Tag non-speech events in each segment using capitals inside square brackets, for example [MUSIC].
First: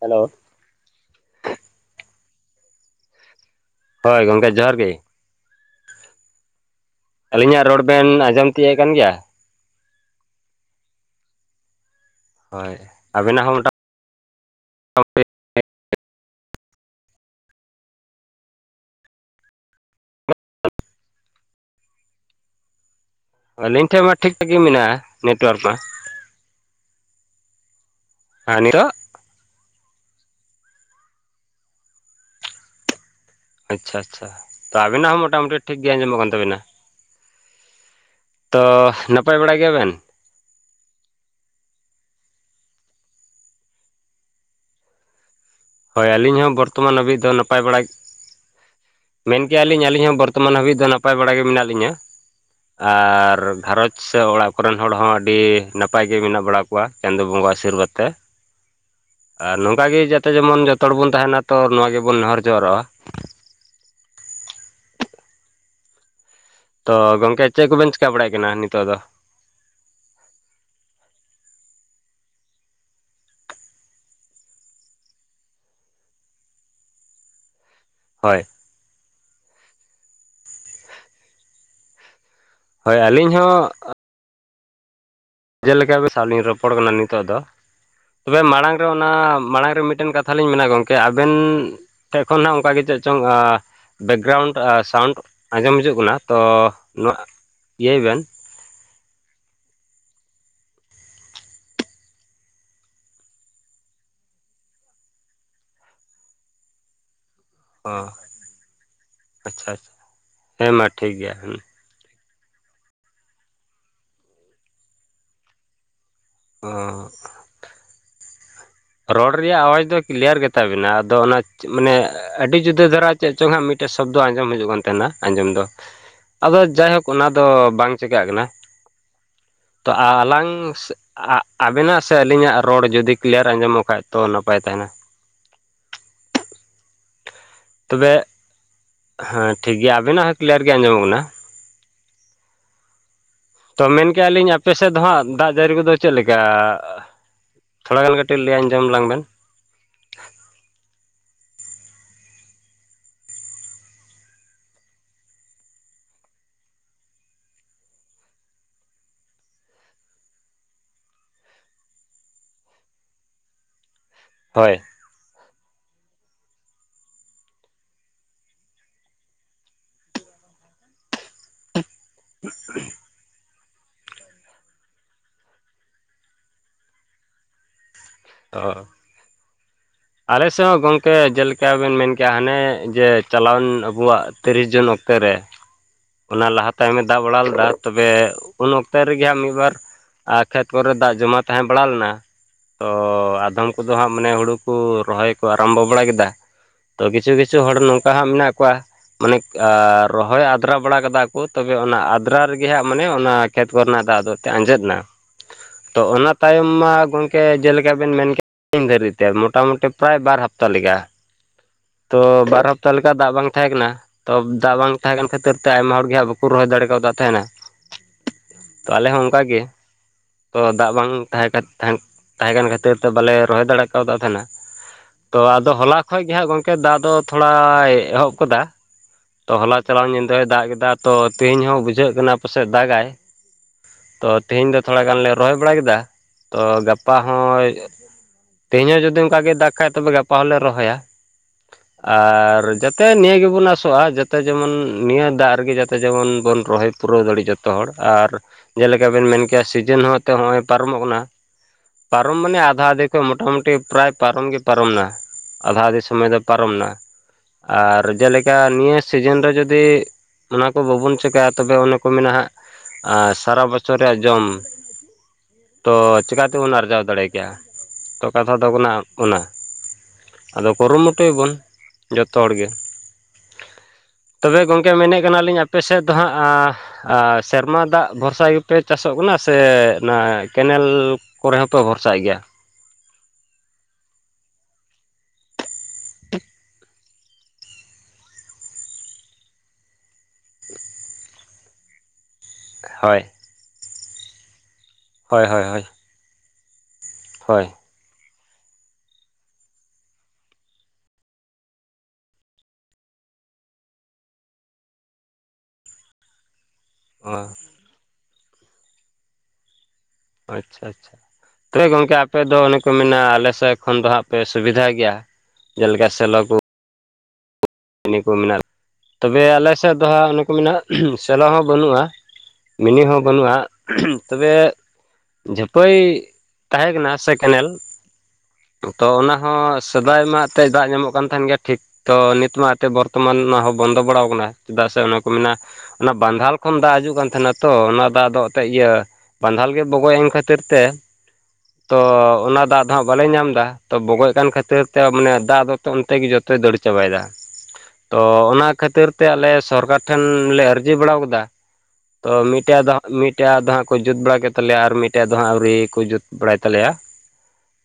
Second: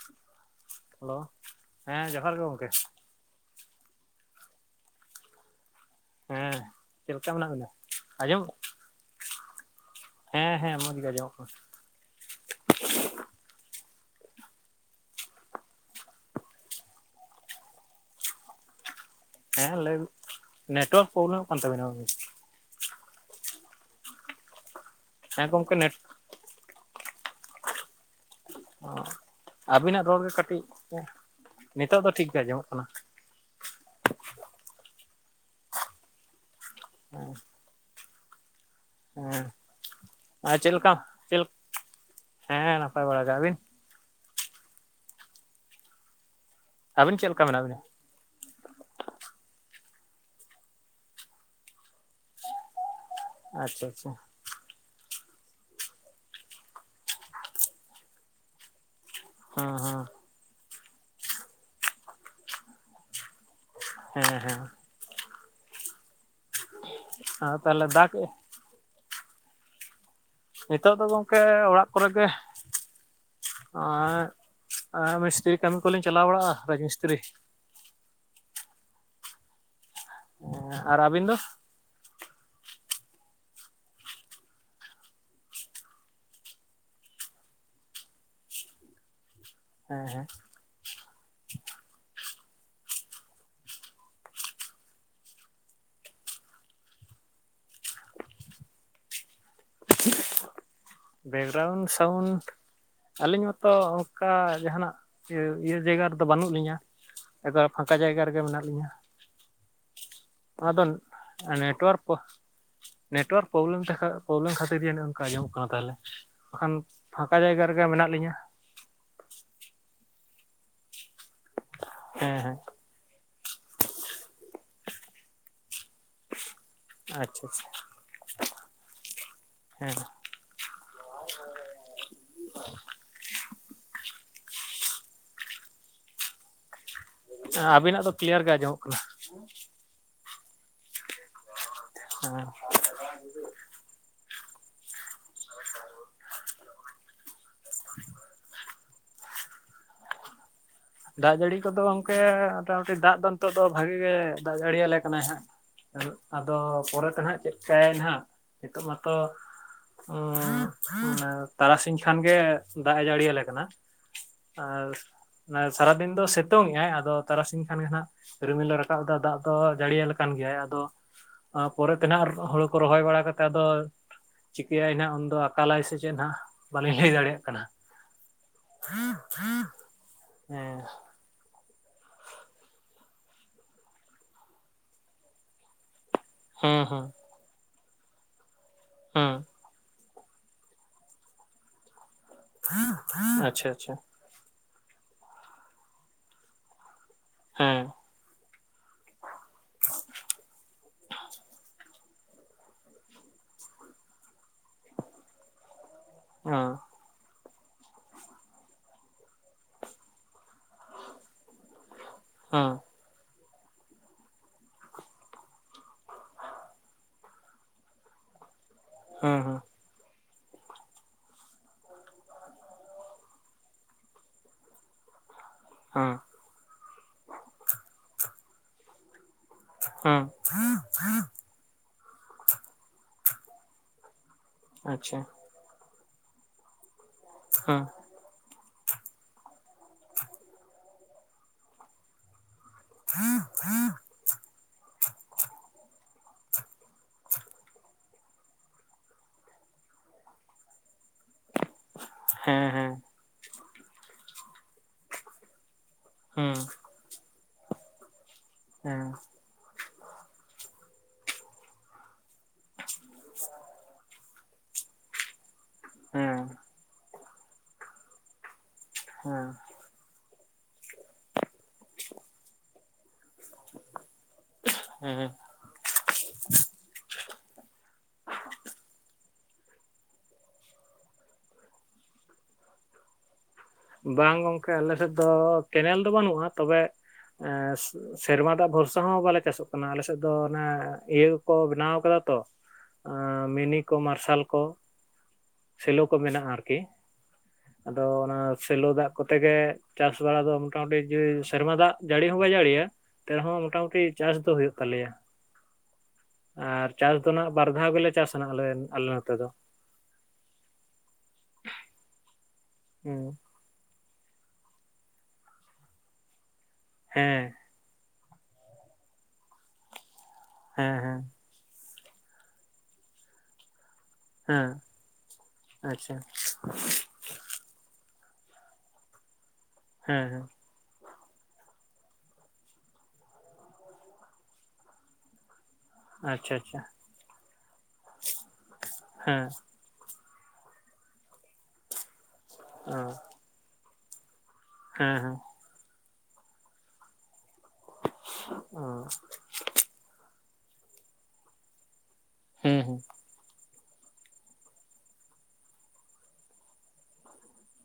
Hello hello, ᱦᱮᱸ ᱡᱚᱦᱟᱨ ᱜᱮ ᱜᱚᱝᱠᱮ᱾ ᱦᱳᱭ ᱜᱚᱝᱠᱮ ᱡᱚᱦᱟᱨ ᱜᱮ᱾ ᱦᱮᱸ ᱪᱮᱫ ᱞᱮᱠᱟ ᱢᱮᱱᱟᱜ ᱟᱹᱞᱤᱧᱟᱜ ᱵᱤᱱᱟ ᱨᱚᱲ ᱵᱮᱱ ᱟᱸᱡᱚᱢ ᱟᱸᱡᱚᱢᱚᱜ ᱛᱤᱭᱳᱜ ᱮ ᱠᱟᱱ ᱜᱮᱭᱟ? ᱦᱮᱸ ᱦᱮᱸ ᱢᱚᱡᱽ ᱜᱮ ᱟᱸᱡᱚᱢᱚᱜ ᱠᱟᱱᱟ ᱾ ᱦᱳᱭ ᱟᱵᱮᱱᱟᱜ ᱦᱚᱸ ᱢᱚᱴᱟ [UNINTELLIGIBLE] ᱦᱮᱸ ᱞᱟᱹᱭ ᱱᱮᱴᱣᱟᱨᱠ ᱯᱨᱚᱵᱞᱢ ᱠᱟᱱ ᱛᱟᱵᱮᱱᱟ ᱟᱹᱞᱤᱧ ᱴᱷᱮᱡ ᱢᱟ ᱴᱷᱤᱠ ᱴᱷᱟᱠ ᱜᱮ ᱢᱮᱱᱟᱜᱼᱟ᱾ ᱦᱮᱸ ᱱᱮᱴᱣᱟᱨᱠ ᱢᱟ ᱜᱚᱝᱠᱮ ᱱᱮᱴ ᱟᱨ ᱚ ᱱᱤᱛᱚᱜ ᱟᱹᱵᱤᱱᱟᱜ ᱨᱚᱲ ᱜᱮ ᱠᱟᱹᱴᱤᱡ ᱱᱤᱛᱳᱜ ᱫᱚ ᱴᱷᱤᱠ ᱜᱮ ᱟᱸᱡᱚᱢᱚᱜ ᱠᱟᱱᱟ᱾ ᱟᱪᱪᱷᱟ ᱟᱪᱪᱷᱟ ᱛᱚ ᱟᱵᱮᱱᱟᱜ ᱦᱚᱸ ᱢᱚᱴᱟᱢᱩᱴᱤ ᱴᱷᱤᱠ ᱜᱮ ᱟᱸᱡᱚᱢᱚᱜ ᱠᱟᱱ ᱛᱟᱵᱤᱱᱟ᱾ ᱚᱸ ᱛᱚ ᱱᱟᱯᱟᱭ ᱵᱟᱲᱟ ᱜᱮᱭᱟᱵᱮᱱ? ᱟᱨ ᱪᱮᱫ ᱞᱮᱠᱟ ᱪᱮᱫ, ᱦᱮᱸ ᱱᱟᱯᱟᱭ ᱵᱟᱲᱟ ᱜᱮ ᱟᱵᱤᱱ? ᱦᱳᱭ ᱟᱹᱞᱤᱧ ᱦᱚᱸ ᱵᱚᱨᱛᱚᱢᱟᱱ ᱦᱟᱹᱵᱤᱡ ᱟᱹᱵᱤᱱ ᱫᱚ ᱪᱮᱫ ᱞᱮᱠᱟ ᱱᱟᱯᱟᱭ ᱢᱮᱱᱟᱜ ᱵᱤᱱᱟ ᱵᱟᱲᱟ ᱢᱮᱱᱠᱮᱜᱼᱟ ᱞᱤᱧ ᱟᱹᱞᱤᱧ ᱦᱚᱸ ᱵᱚᱨᱛᱚᱢᱟᱱ ᱦᱟᱹᱵᱤᱡ ᱫᱚ ᱱᱟᱯᱟᱭ ᱵᱟᱲᱟᱜᱮ ᱢᱮᱱᱟᱜ ᱞᱤᱧᱟᱹ ᱟᱨ ᱟᱨ ᱟᱪᱪᱷᱟ ᱜᱷᱟᱨᱚᱸᱡᱽ ᱟᱪᱪᱷᱟ ᱥᱮ ᱚᱲᱟᱜ ᱠᱚᱨᱮᱱ ᱦᱚᱲ ᱦᱚᱸ ᱟᱹᱰᱤ ᱱᱟᱯᱟᱭ ᱜᱮ ᱢᱮᱱᱟᱜ ᱵᱟᱲᱟ ᱠᱚᱣᱟ ᱪᱟᱸᱫᱚ ᱵᱚᱸᱜᱟ ᱟᱥᱤᱨᱵᱟᱫ ᱛᱮ᱾ ᱟᱨ ᱦᱮᱸ ᱱᱚᱝᱠᱟ ᱜᱮ ᱡᱟᱛᱮ ᱡᱮᱢᱚᱱ ᱡᱚᱛᱚ ᱦᱚᱲ ᱵᱚᱱ ᱛᱟᱦᱮᱱᱟ ᱛᱚ ᱱᱚᱣᱟ ᱜᱮᱵᱚᱱ ᱱᱮᱦᱚᱨ ᱡᱚᱦᱟᱨᱚᱜᱼᱟ᱾ ᱦᱮᱸ ᱦᱮᱸ ᱛᱚ ᱜᱚᱝᱠᱮ ᱟᱨ ᱪᱮᱫ ᱛᱟᱦᱚᱞᱮ ᱠᱚᱵᱮᱱ ᱫᱟᱜ ᱪᱮᱠᱟ ᱵᱟᱲᱟᱭᱮᱫ ᱠᱟᱱᱟ ᱱᱤᱛᱚᱜ ᱫᱚ? ᱱᱤᱛᱚᱜ ᱫᱚ ᱜᱚᱢᱠᱮ ᱚᱲᱟᱜ ᱠᱚᱨᱮ ᱜᱮ᱾ ᱮᱸᱻ ᱢᱤᱥᱛᱨᱤ ᱠᱟᱹᱢᱤ ᱠᱚᱞᱤᱧ ᱪᱟᱞᱟᱣ ᱵᱟᱲᱟᱜᱼᱟ ᱨᱟᱡᱽ ᱢᱤᱥᱛᱨᱤ᱾ ᱦᱳᱭ ᱟᱨ ᱟᱵᱤᱱ ᱫᱚ? ᱦᱳᱭ ᱟᱹᱞᱤᱧ ᱦᱚᱸ ᱡᱮᱞᱮᱠᱟ ᱟᱵᱤ ᱥᱟᱶᱞᱤᱧ ᱨᱚᱯᱚᱲ ᱠᱟᱱᱟ ᱱᱤᱛᱚᱜ ᱫᱚ ᱛᱚᱵᱮ ᱢᱟᱲᱟᱝ ᱨᱮ ᱚᱱᱟ ᱢᱟᱲᱟᱝ ᱦᱮᱸ ᱢᱤᱫᱴᱮᱱ ᱦᱮᱸ ᱠᱟᱛᱷᱟ ᱞᱤᱧ ᱢᱮᱱᱟ ᱜᱚᱢᱠᱮ ᱟᱵᱮᱱ ᱴᱷᱮᱡ ᱠᱷᱚᱱ ᱦᱟᱸᱜ ᱚᱱᱠᱟ ᱜᱮ ᱪᱮᱫ ᱪᱚᱝ ᱟᱸ ᱵᱮᱠᱜᱨᱟᱣᱩᱱᱰ ᱥᱟᱣᱩᱱᱰ ᱟᱸᱡᱚᱢ ᱦᱤᱡᱩᱜ ᱠᱟᱱᱟ ᱛᱚ ᱱᱚᱣᱟ ᱤᱭᱟᱹᱭ ᱵᱮᱱ, ᱵᱮᱠᱜᱨᱟᱣᱩᱱᱰ ᱥᱟᱣᱩᱱᱰ ᱟᱹᱞᱤᱧ ᱢᱟᱛᱚ ᱚᱱᱠᱟ ᱡᱟᱦᱟᱱᱟᱜ ᱤᱭᱟᱹ ᱡᱟᱭᱜᱟ ᱨᱮᱫᱚ ᱵᱟᱹᱱᱩᱜ ᱞᱤᱧᱟᱹ᱾ ᱮᱠᱟ ᱚ ᱯᱷᱟᱸᱠᱟ ᱡᱟᱭᱜᱟ ᱨᱮᱜᱮ ᱢᱮᱱᱟᱜ ᱞᱤᱧᱟᱹ᱾ ᱟᱪᱪᱷᱟ ᱟᱪᱪᱷᱟ ᱦᱮᱸ ᱟᱫᱚ ᱢᱟ ᱴᱷᱤᱠ ᱜᱮᱭᱟ ᱦᱮᱸ ᱱᱮᱴᱳᱣᱟᱨ ᱯᱚ ᱱᱮᱴᱳᱣᱟᱨᱠ ᱯᱨᱚᱵᱞᱮᱢ ᱫᱮᱠᱷᱟᱣ ᱯᱨᱚᱵᱞᱮᱢ ᱠᱷᱟᱹᱛᱤᱨ ᱡᱟᱱᱤᱡ ᱚᱱᱠᱟ ᱟᱸᱡᱚᱢᱚᱜ ᱠᱟᱱᱟ ᱛᱟᱦᱚᱞᱮ ᱚ ᱵᱟᱠᱷᱟᱱ ᱯᱷᱟ ᱠᱟ ᱡᱟᱭᱜᱟ ᱨᱮᱜᱮ ᱢᱮᱱᱟᱜ ᱞᱤᱧᱟᱹ᱾ ᱨᱚᱲ ᱨᱮᱭᱟᱜ ᱟᱣᱟᱡᱽ ᱫᱚ ᱠᱞᱤᱭᱟᱨ ᱜᱮᱛᱟᱵᱮᱱᱟ ᱟᱫᱚ ᱚᱱᱟ ᱢᱟᱱᱮ ᱦᱮᱸ ᱦᱮᱸ ᱟᱹᱰᱤ ᱡᱩᱫᱟᱹ ᱫᱷᱟᱨᱟ ᱪᱮᱫ ᱪᱚᱝ ᱦᱟᱸᱜ ᱢᱤᱫᱴᱮᱱ ᱥᱚᱵᱽᱫᱚ ᱟᱸᱡᱚᱢ ᱦᱤᱡᱩᱜ ᱠᱟᱱ ᱛᱟᱦᱮᱱᱟ ᱟᱸᱡᱚᱢ ᱫᱚ᱾ ᱟᱫᱚ ᱡᱟᱭᱦᱳᱠ ᱚᱱᱟ ᱟᱪᱪᱷᱟ ᱫᱚ ᱟᱪᱪᱷᱟ ᱵᱟᱝ ᱪᱮᱠᱟᱹᱜ ᱠᱟᱱᱟ ᱛᱚ ᱦᱮᱸ ᱟᱞᱟᱝ ᱟ ᱟᱵᱮᱱᱟᱜ ᱥᱮ ᱟᱹᱞᱤᱧᱟᱜ ᱨᱚᱲ ᱡᱩᱫᱤ ᱠᱞᱤᱭᱟᱨ ᱟᱸᱡᱚᱢᱚᱜ ᱠᱷᱟᱡ ᱛᱚ ᱱᱟᱯᱟᱭ ᱛᱟᱦᱮᱱᱟ᱾ ᱮᱸ ᱟᱵᱤᱱᱟᱜ ᱫᱚ ᱛᱚᱵᱮ ᱠᱞᱤᱭᱟᱨ ᱜᱮ ᱟᱸᱡᱚᱢᱚᱜ ᱠᱟᱱᱟ᱾ ᱦᱮᱸ ᱴᱷᱤᱠ ᱜᱮᱭᱟ ᱟᱵᱤᱱᱟᱜ ᱦᱚᱸ ᱠᱞᱤᱭᱟᱨ ᱜᱮ ᱟᱸᱡᱚᱢᱚᱜ ᱠᱟᱱᱟ᱾ ᱦᱮᱸ [INAUDIBLE] ᱛᱚ ᱢᱮᱱ ᱠᱮᱜᱼᱟ ᱞᱤᱧ ᱟᱯᱮ ᱥᱮᱫ ᱫᱚ ᱦᱟᱸᱜ ᱫᱟᱜ ᱡᱟᱹᱲᱤ ᱠᱚᱫᱚ ᱪᱮᱫ ᱞᱮᱠᱟ? ᱛᱷᱚᱲᱟ ᱜᱟᱱ ᱠᱟᱹᱴᱤᱡ ᱞᱟᱹᱭ ᱟᱸᱡᱚᱢ ᱞᱟᱝ ᱵᱮᱱ ᱫᱟᱜ ᱡᱟᱹᱲᱤ ᱠᱚᱫᱚ ᱜᱚᱝᱠᱮ ᱢᱚᱴᱟᱢᱩᱴᱤ ᱫᱟᱜ ᱫᱚ ᱱᱤᱛᱚᱜ ᱫᱚ ᱵᱷᱟᱜᱤ ᱜᱮ ᱫᱟᱜ ᱡᱟᱹᱲᱤᱭᱟᱞᱮ ᱠᱟᱱᱟᱭ ᱦᱟᱸᱜ᱾ ᱟᱫᱚ ᱯᱚᱨᱮᱛᱮ ᱱᱟᱦᱟᱸᱜ ᱪᱮᱫ ᱠᱟᱭ ᱱᱟᱸᱷᱜ ᱱᱤᱛᱚᱜ ᱢᱟᱛᱚ ᱩᱸ ᱚᱱᱮ [UNINTELLIGIBLE] ᱛᱟᱨᱟᱥᱤᱧ ᱠᱷᱟᱱᱜᱮ ᱫᱟᱜ ᱮ ᱡᱟᱹᱲᱤᱭᱟᱞᱮ ᱠᱟᱱᱟ᱾ ᱦᱳᱭ ᱟᱨ ᱥᱟᱨᱟᱫᱤᱱ ᱫᱚ ᱥᱤᱛᱩᱝ ᱮᱜᱼ ᱟᱭ ᱟᱫᱚ ᱛᱟᱨᱟᱥᱤᱧ ᱠᱷᱟᱱ ᱜᱮ ᱱᱷᱟᱜ ᱨᱤᱢᱤᱞ ᱞᱮ ᱨᱟᱠᱟᱵ ᱮᱫᱟ ᱫᱟᱜ ᱫᱚ ᱡᱟᱹᱲᱤᱭᱟᱞᱮ ᱠᱟᱱᱟ ᱜᱮᱭᱟᱭ ᱟᱫᱚ ᱟᱨ ᱯᱚᱨᱮᱛᱮ ᱱᱷᱟᱜ ᱦᱩᱲᱩ ᱠᱚ ᱨᱚᱦᱚᱭ ᱵᱟᱲᱟ ᱠᱟ ᱚᱠᱟ ᱫᱚ ᱪᱤᱠᱟᱹᱭᱟᱭ ᱱᱷᱟᱜ ᱩᱱᱫᱚ ᱟᱠᱟᱞᱟᱭ ᱥᱮ ᱪᱮᱫ ᱱᱟᱦᱟᱜ ᱵᱟᱹᱞᱤᱧ ᱞᱟᱹᱭ ᱫᱟᱲᱮᱭᱟᱜ ᱠᱟᱱᱟ᱾ ᱚ ᱟᱞᱮ ᱥᱮᱫ ᱦᱮᱸ ᱦᱚᱸ ᱜᱚᱝᱠᱮ ᱡᱮ ᱠᱟᱵᱮᱱ ᱢᱮᱱᱠᱮᱜᱼᱟ ᱦᱟᱱᱮ ᱡᱮ ᱪᱟᱞᱟᱣᱮᱱ ᱟᱵᱚᱣᱟᱜ ᱛᱤᱨᱤᱥ ᱡᱩᱱ ᱚᱠᱛᱮ ᱨᱮ ᱚᱱᱟ ᱞᱟᱦᱟ ᱦᱩᱸ ᱛᱟᱭᱚᱢᱮ ᱦᱩᱸ ᱫᱟᱜ ᱵᱟᱲᱟ ᱞᱮᱫᱟ ᱛᱚᱵᱮ ᱩᱱ ᱚᱠᱛ ᱨᱮᱜᱮ ᱦᱩᱸ ᱦᱟᱸᱜ ᱢᱤᱫ ᱵᱟᱨ ᱟᱨ ᱠᱷᱮᱛ ᱠᱚᱨᱮ ᱫᱟᱜ ᱡᱚᱢᱟ ᱛᱟᱦᱮᱸ ᱵᱟᱲᱟ ᱞᱮᱱᱟ, ᱛᱚ ᱟᱫᱷᱚᱢ ᱟᱪᱪᱷᱟ ᱠᱚᱫᱚ ᱟᱪᱪᱷᱟ ᱦᱟᱸᱜ ᱢᱟᱱᱮ ᱦᱩᱲᱩ ᱠᱚ ᱨᱚᱦᱚᱭ ᱠᱚ ᱟᱨᱟᱢᱵᱚ ᱵᱟᱲᱟ ᱠᱮᱫᱟ᱾ ᱛᱚ ᱠᱤᱪᱷᱩ ᱠᱤᱪᱷᱩ ᱦᱚᱲ ᱦᱮᱸ ᱱᱚᱝᱠᱟ ᱦᱟᱜ ᱢᱮᱱᱟᱜ ᱠᱚᱣᱟ ᱢᱟᱱᱮ [UNINTELLIGIBLE] ᱨᱚᱦᱚᱭ ᱟᱛᱨᱟ ᱵᱟᱲᱟ ᱠᱟᱫᱟ ᱠᱚ ᱛᱚᱵᱮ ᱚᱱᱟᱼᱼ [UNINTELLIGIBLE] ᱨᱮᱜᱮ ᱦᱟᱸᱜ ᱢᱟᱱᱮ ᱚᱱᱟ ᱠᱷᱮᱛ ᱠᱚᱨᱮᱱᱟᱜ ᱫᱟᱜ ᱫᱚ ᱮᱱᱛᱮ ᱟᱸᱡᱮᱫ ᱮᱱᱟ᱾ [UNINTELLIGIBLE] ᱛᱚ ᱚᱱᱟ ᱛᱟᱭᱚᱢ ᱦᱩᱸ ᱢᱟ ᱜᱚᱝᱠᱮᱼᱼ ᱡᱮᱞᱮᱠᱟ ᱵᱮᱱ ᱢᱮᱱ ᱠᱮᱫ [UNINTELLIGIBLE] ᱫᱷᱟᱹᱨᱤᱡᱛᱮ ᱢᱚᱴᱟᱢᱩᱴᱤ ᱯᱨᱟᱭ ᱵᱟᱨ ᱦᱟᱯᱛᱟ ᱦᱟᱯᱛᱟ ᱞᱮᱠᱟ ᱛᱚ ᱵᱟᱨ ᱦᱩᱸ ᱦᱟᱯᱛᱟ [UNINTELLIGIBLE] ᱞᱮᱠᱟ ᱫᱟᱜ ᱵᱟᱝ ᱛᱟᱦᱮᱸ ᱠᱟᱱᱟ ᱛᱚ ᱫᱟᱜ ᱵᱟᱝ ᱛᱟᱦᱮᱸ ᱠᱟᱱ ᱠᱷᱟᱹᱛᱤᱨ ᱛᱮ ᱟᱭᱢᱟ ᱦᱚᱲ ᱜᱮ ᱦᱟᱸᱜ ᱵᱟᱠᱚ ᱨᱚᱦᱚᱭ ᱫᱟᱲᱮ ᱟᱠᱟᱫᱟ [UNINTELLIGIBLE] ᱼᱼ [UNINTELLIGIBLE] ᱛᱚ ᱟᱞᱮ ᱦᱚᱸ ᱦᱩᱸ ᱚᱱᱠᱟ ᱜᱮ ᱦᱩᱸ ᱛᱚ ᱫᱟᱜ ᱵᱟᱝ ᱛᱟᱦᱮᱸ [UNINTELLIGIBLE] ᱼᱼ ᱛᱟᱦᱮᱸ ᱠᱟᱱ ᱠᱷᱟᱹᱛᱤᱨ ᱛᱮ ᱵᱟᱞᱮ ᱨᱚᱦᱚᱭ ᱫᱟᱲᱮ ᱟᱠᱟᱫ ᱛᱟᱦᱮᱱᱟ ᱛᱚ ᱟᱫᱚ ᱦᱚᱞᱟ ᱦᱩᱸ ᱠᱷᱚᱡ ᱜᱮᱦᱟᱸᱜ ᱜᱚᱝᱠᱮ ᱜᱚᱢᱠᱮ ᱫᱟᱜ ᱫᱚ ᱛᱷᱚᱲᱟᱭ ᱮᱦᱚᱵ ᱟᱠᱟᱫᱟ ᱛᱚ ᱦᱚᱞᱟ ᱪᱟᱞᱟᱣ ᱮᱱ ᱦᱩᱸ ᱧᱤᱫᱟᱹ ᱫᱟᱜ ᱠᱮᱫᱟ᱾ ᱛᱚ ᱛᱮᱦᱮᱧ ᱦᱚᱸ ᱵᱩᱡᱷᱟᱹᱜ ᱠᱟᱱᱟ ᱯᱟᱥᱮᱡ ᱫᱟᱜᱟᱭ ᱛᱚ ᱛᱮᱦᱮᱧ ᱫᱚ ᱛᱷᱚᱲᱟ ᱟᱪᱪᱷᱟ ᱜᱟᱱᱞᱮ ᱨᱚᱦᱚᱭ ᱵᱟᱲᱟ ᱠᱮᱫᱟ ᱛᱚ ᱜᱟᱯᱟ ᱦᱚᱸ ᱦᱩᱸ ᱛᱮᱦᱮᱧ ᱦᱚᱸ ᱡᱩᱫᱤ ᱚᱱᱠᱟ ᱜᱮᱭ ᱫᱟᱜ ᱠᱷᱟᱡ ᱛᱚᱵᱮ ᱜᱟᱯᱟ ᱦᱚᱞᱮ ᱨᱚᱦᱚᱭᱟ᱾ ᱟᱨ ᱡᱟᱛᱮ ᱱᱤᱭᱟᱹ ᱜᱮᱵᱚᱱ ᱟᱥᱚᱜᱼᱟ ᱡᱟᱛᱮ ᱡᱮᱢᱚᱱ ᱱᱤᱭᱟᱹ ᱫᱟᱜ ᱨᱮᱜᱮ ᱡᱟᱛᱮ ᱡᱮᱢᱚᱱ ᱵᱚᱱ ᱨᱚᱦᱚᱭ ᱯᱩᱨᱟᱹᱣ [UNINTELLIGIBLE] ᱡᱚᱛᱚ ᱦᱚᱲ ᱟᱨ ᱡᱮᱞᱮᱠᱟᱵᱮᱱ ᱢᱮᱱᱠᱮᱫᱟ ᱥᱤᱡᱤᱱ ᱦᱚᱸ ᱛᱚ ᱱᱚᱜᱼᱚᱭ ᱯᱟᱨᱚᱢᱚᱜ ᱠᱟᱱᱟ᱾ ᱯᱟᱨᱚᱢ ᱢᱟᱱᱮ ᱦᱮᱸ ᱟᱫᱷᱟ ᱦᱮᱸ ᱟᱫᱷᱮ ᱠᱷᱚᱡ ᱢᱚᱴᱟ ᱟᱢᱩᱴᱤ ᱯᱨᱟᱭ ᱯᱟᱨᱚᱢ ᱜᱮᱮ ᱯᱟᱨᱚᱢ ᱮᱱᱟ ᱟᱫᱷᱟ ᱟᱫᱮ ᱥᱚᱢᱚᱭ ᱫᱚ ᱦᱩᱸ ᱯᱟᱨᱚᱢᱮᱱᱟ ᱟᱨ ᱡᱮᱞᱮᱠᱟ ᱱᱤᱭᱟᱹ ᱦᱮᱸ ᱥᱤᱡᱤᱱ ᱨᱮ ᱡᱚᱫᱤ ᱚᱱᱟ ᱠᱚ ᱵᱟᱵᱚᱱ ᱪᱤᱠᱟᱭᱟ ᱛᱚᱵᱮ ᱚᱱᱟ ᱠᱚ ᱢᱮᱱᱟᱜᱟ [UNINTELLIGIBLE] ᱥᱟᱨᱟ ᱵᱚᱪᱷᱚᱨ ᱨᱮᱭᱟᱜ ᱡᱚᱢ ᱛᱚ ᱪᱤᱠᱟᱹ ᱦᱮᱸ ᱛᱮᱵᱚᱱ ᱟᱨᱡᱟᱣ ᱫᱟᱲᱮ ᱠᱮᱭᱟ [UNINTELLIGIBLE] ᱛᱚ ᱠᱟᱛᱷᱟ ᱫᱚ ᱠᱟᱱᱟ ᱚᱱᱟ ᱦᱮᱸ ᱟᱫᱚ ᱠᱩᱨᱩᱢᱩᱴᱩᱭᱟᱵᱚᱱ ᱡᱚᱛᱚ ᱦᱚᱲᱜᱮ [UNINTELLIGIBLE] ᱛᱚᱵᱮ ᱜᱚᱝᱠᱮ ᱦᱮᱸ ᱢᱮᱱᱮᱫ ᱠᱟᱱᱟᱞᱤᱧ ᱟᱯᱮ ᱥᱮᱫ ᱫᱚ ᱦᱟᱸᱜ ᱟᱨ ᱥᱮᱨᱢᱟ ᱫᱟᱜ ᱵᱷᱚᱨᱥᱟ ᱜᱮᱯᱮ ᱪᱟᱥᱚᱜ ᱠᱟᱱᱟ ᱥᱮ ᱚᱱᱟ ᱠᱮᱱᱮᱞ ᱠᱚᱨᱮ ᱦᱚᱸᱯᱮ ᱵᱷᱚᱨᱥᱟᱭ ᱜᱮᱭᱟᱼᱼ ᱵᱟᱝ ᱜᱚᱝᱠᱮ ᱟᱞᱮ ᱥᱮᱫ ᱫᱚ ᱠᱮᱱᱮᱞ ᱫᱚ ᱵᱟᱹᱱᱩᱜᱼᱟ ᱛᱚᱵᱮ [UNINTELLIGIBLE] ᱥᱮᱨᱢᱟ ᱫᱟᱜ ᱵᱷᱚᱨᱥᱟ ᱦᱚᱸ ᱵᱟᱞᱮ ᱪᱟᱥᱚᱜ ᱠᱟᱱᱟ ᱟᱞᱮᱥᱮᱫ ᱫᱚ ᱚᱱᱮ ᱤᱭᱟᱹ ᱠᱚᱠᱚ ᱵᱮᱱᱟᱣ ᱠᱟᱫᱟ ᱛᱚ ᱦᱳᱭ ᱢᱤᱱᱤ ᱠᱚ ᱢᱟᱨᱥᱟᱞ ᱠᱚ᱾ ᱦᱳᱭ ᱦᱳᱭ᱾ ᱥᱮᱞᱚ ᱠᱚ ᱢᱮᱱᱟᱜᱼᱟ ᱟᱨᱠᱤ᱾ ᱦᱳᱭ᱾ ᱟᱫᱚ ᱚᱱᱟ ᱥᱮᱞᱚ ᱫᱟᱜ ᱠᱚᱛᱮ ᱜᱮ ᱪᱟᱥ ᱵᱟᱲᱟ ᱫᱚ ᱢᱚᱴᱟᱢᱩᱴᱤ ᱥᱮᱨᱢᱟ ᱫᱟᱜ ᱡᱟᱹᱲᱤ ᱦᱚᱸ ᱵᱟᱭ ᱡᱟᱹᱲᱤᱭᱟ ᱛᱮ ᱨᱮᱦᱚᱸ ᱢᱳᱴᱟᱢᱩᱴᱤ ᱪᱟᱥ ᱫᱚ ᱦᱩᱭᱩᱜ ᱛᱟᱞᱮᱭᱟ ᱟᱨ ᱪᱟᱥ ᱫᱚ ᱚ ᱱᱟᱦᱟᱜ ᱵᱟᱨ ᱫᱷᱟᱣ ᱜᱮᱞᱮ ᱪᱟᱥᱟ ᱟᱞᱮ ᱟᱞᱮ ᱱᱚᱛᱮ ᱫᱚ ᱟᱪᱪᱷᱟ ᱟᱪᱪᱷᱟ ᱛᱚᱵᱮ ᱜᱚᱝᱠᱮ ᱟᱯᱮ ᱫᱚ ᱚᱱᱮ ᱠᱚ ᱢᱮᱱᱟ ᱦᱩᱸ ᱟᱞᱮ ᱥᱮᱫ ᱠᱷᱚᱱ ᱫᱚ ᱦᱟᱸᱜ ᱯᱮ ᱥᱩᱵᱤᱫᱷᱟ ᱜᱮᱭᱟ ᱡᱮᱞᱮᱠᱟ ᱥᱮᱞᱚ ᱠᱚ ᱦᱮᱸ᱾ ᱤᱱᱟᱹ ᱠᱚ ᱢᱮᱱᱟᱜᱼᱟ᱾ ᱛᱚᱵᱮ ᱟᱞᱮ ᱥᱮᱫ ᱫᱚ ᱦᱟᱸᱜ ᱤᱱᱟᱹ ᱠᱚ ᱢᱮᱱᱟᱜᱼᱟ ᱦᱮᱸ ᱦᱮᱸ ᱥᱮᱞᱚ ᱦᱚᱸ ᱵᱟᱹᱱᱩᱜᱼᱟ᱾ ᱢᱤᱱᱤ ᱦᱚᱸ ᱵᱟᱹᱱᱩᱜᱼᱟ᱾ ᱛᱚᱵᱮ ᱦᱮᱸ ᱡᱷᱟᱹᱯᱟᱹᱭ ᱟᱪᱪᱷᱟ ᱛᱟᱦᱮᱸ ᱠᱟᱱᱟ ᱥᱮ ᱠᱮᱱᱮᱞ ᱛᱚ ᱚᱱᱟ ᱦᱚᱸ ᱥᱮᱫᱟᱭ ᱦᱮᱸ ᱢᱟ ᱦᱮᱸ ᱮᱱᱛᱮᱫ ᱫᱟᱜ ᱧᱟᱢᱚᱜ ᱠᱟᱱ ᱛᱟᱦᱮᱱ ᱜᱮᱭᱟ ᱴᱷᱤᱠ ᱛᱚ ᱱᱤᱜ ᱛᱚ [UNINTELLIGIBLE] ᱮᱱᱛᱮᱫ ᱵᱚᱨᱛᱚᱢᱟᱱ ᱚᱱᱟ ᱦᱚᱸ ᱵᱚᱱᱫᱚ ᱵᱟᱲᱟ ᱠᱟᱱᱟ ᱪᱮᱫᱟᱜ ᱥᱮ ᱚᱱᱟ ᱠᱚ [UNINTELLIGIBLE] ᱼᱼ ᱚᱱᱟ ᱟᱪᱪᱷᱟ ᱵᱟᱸᱫᱷᱟᱞ ᱠᱷᱚᱱ ᱟᱪᱪᱷᱟ ᱫᱟᱜ ᱦᱤᱡᱩᱜ ᱠᱟᱱ ᱛᱟᱦᱮᱱᱟ ᱛᱚ ᱚᱱᱟ ᱫᱟᱜ ᱫᱚ ᱮᱱᱛᱮᱜ ᱤᱭᱟᱹ ᱦᱮᱸ ᱵᱟᱸᱫᱷᱟᱞ ᱜᱮ ᱵᱚᱜᱚᱡ ᱮᱱ ᱠᱷᱟᱹᱛᱤᱨ ᱛᱮ ᱛᱚ ᱚᱱᱟ ᱫᱟᱜ ᱫᱚ ᱚ ᱦᱟᱸᱜ ᱵᱟᱞᱮ ᱧᱟᱢ ᱮᱫᱟ ᱛᱚ ᱵᱚᱜᱚᱡ ᱠᱟᱱ ᱠᱷᱟᱹᱛᱤᱨ ᱛᱮ ᱦᱮᱸ ᱢᱟᱱᱮ ᱦᱮᱸ ᱫᱟᱜ ᱫᱚ ᱚᱱᱛᱮᱜᱮ ᱡᱚᱛᱚᱭ ᱫᱟᱹᱲ ᱪᱟᱵᱟᱭᱮᱫᱟ᱾ ᱛᱚ ᱚᱱᱟ ᱚ ᱠᱷᱟᱹᱛᱤᱨ ᱛᱮ ᱟᱞᱮ ᱥᱚᱨᱠᱟᱨ ᱴᱷᱮᱱ ᱞᱮ ᱟᱹᱨᱡᱤ ᱵᱟᱲᱟ ᱠᱟᱫᱟ᱾ ᱛᱚ ᱦᱩᱸ ᱢᱤᱫᱴᱟᱝ ᱫᱚ ᱦᱩᱸ ᱦᱟᱜ ᱢᱤᱫᱴᱟᱝ ᱫᱚ ᱦᱟᱸᱜ ᱠᱚ ᱡᱩᱛ ᱵᱟᱲᱟ ᱠᱮᱫ ᱛᱟᱞᱮᱭᱟ ᱟᱨ ᱢᱤᱫᱴᱟᱝ ᱫᱚ ᱦᱟᱸᱜ ᱟᱹᱣᱨᱤ ᱠᱚ ᱡᱩᱛ ᱵᱟᱲᱟᱭ ᱛᱟᱞᱮᱭᱟ᱾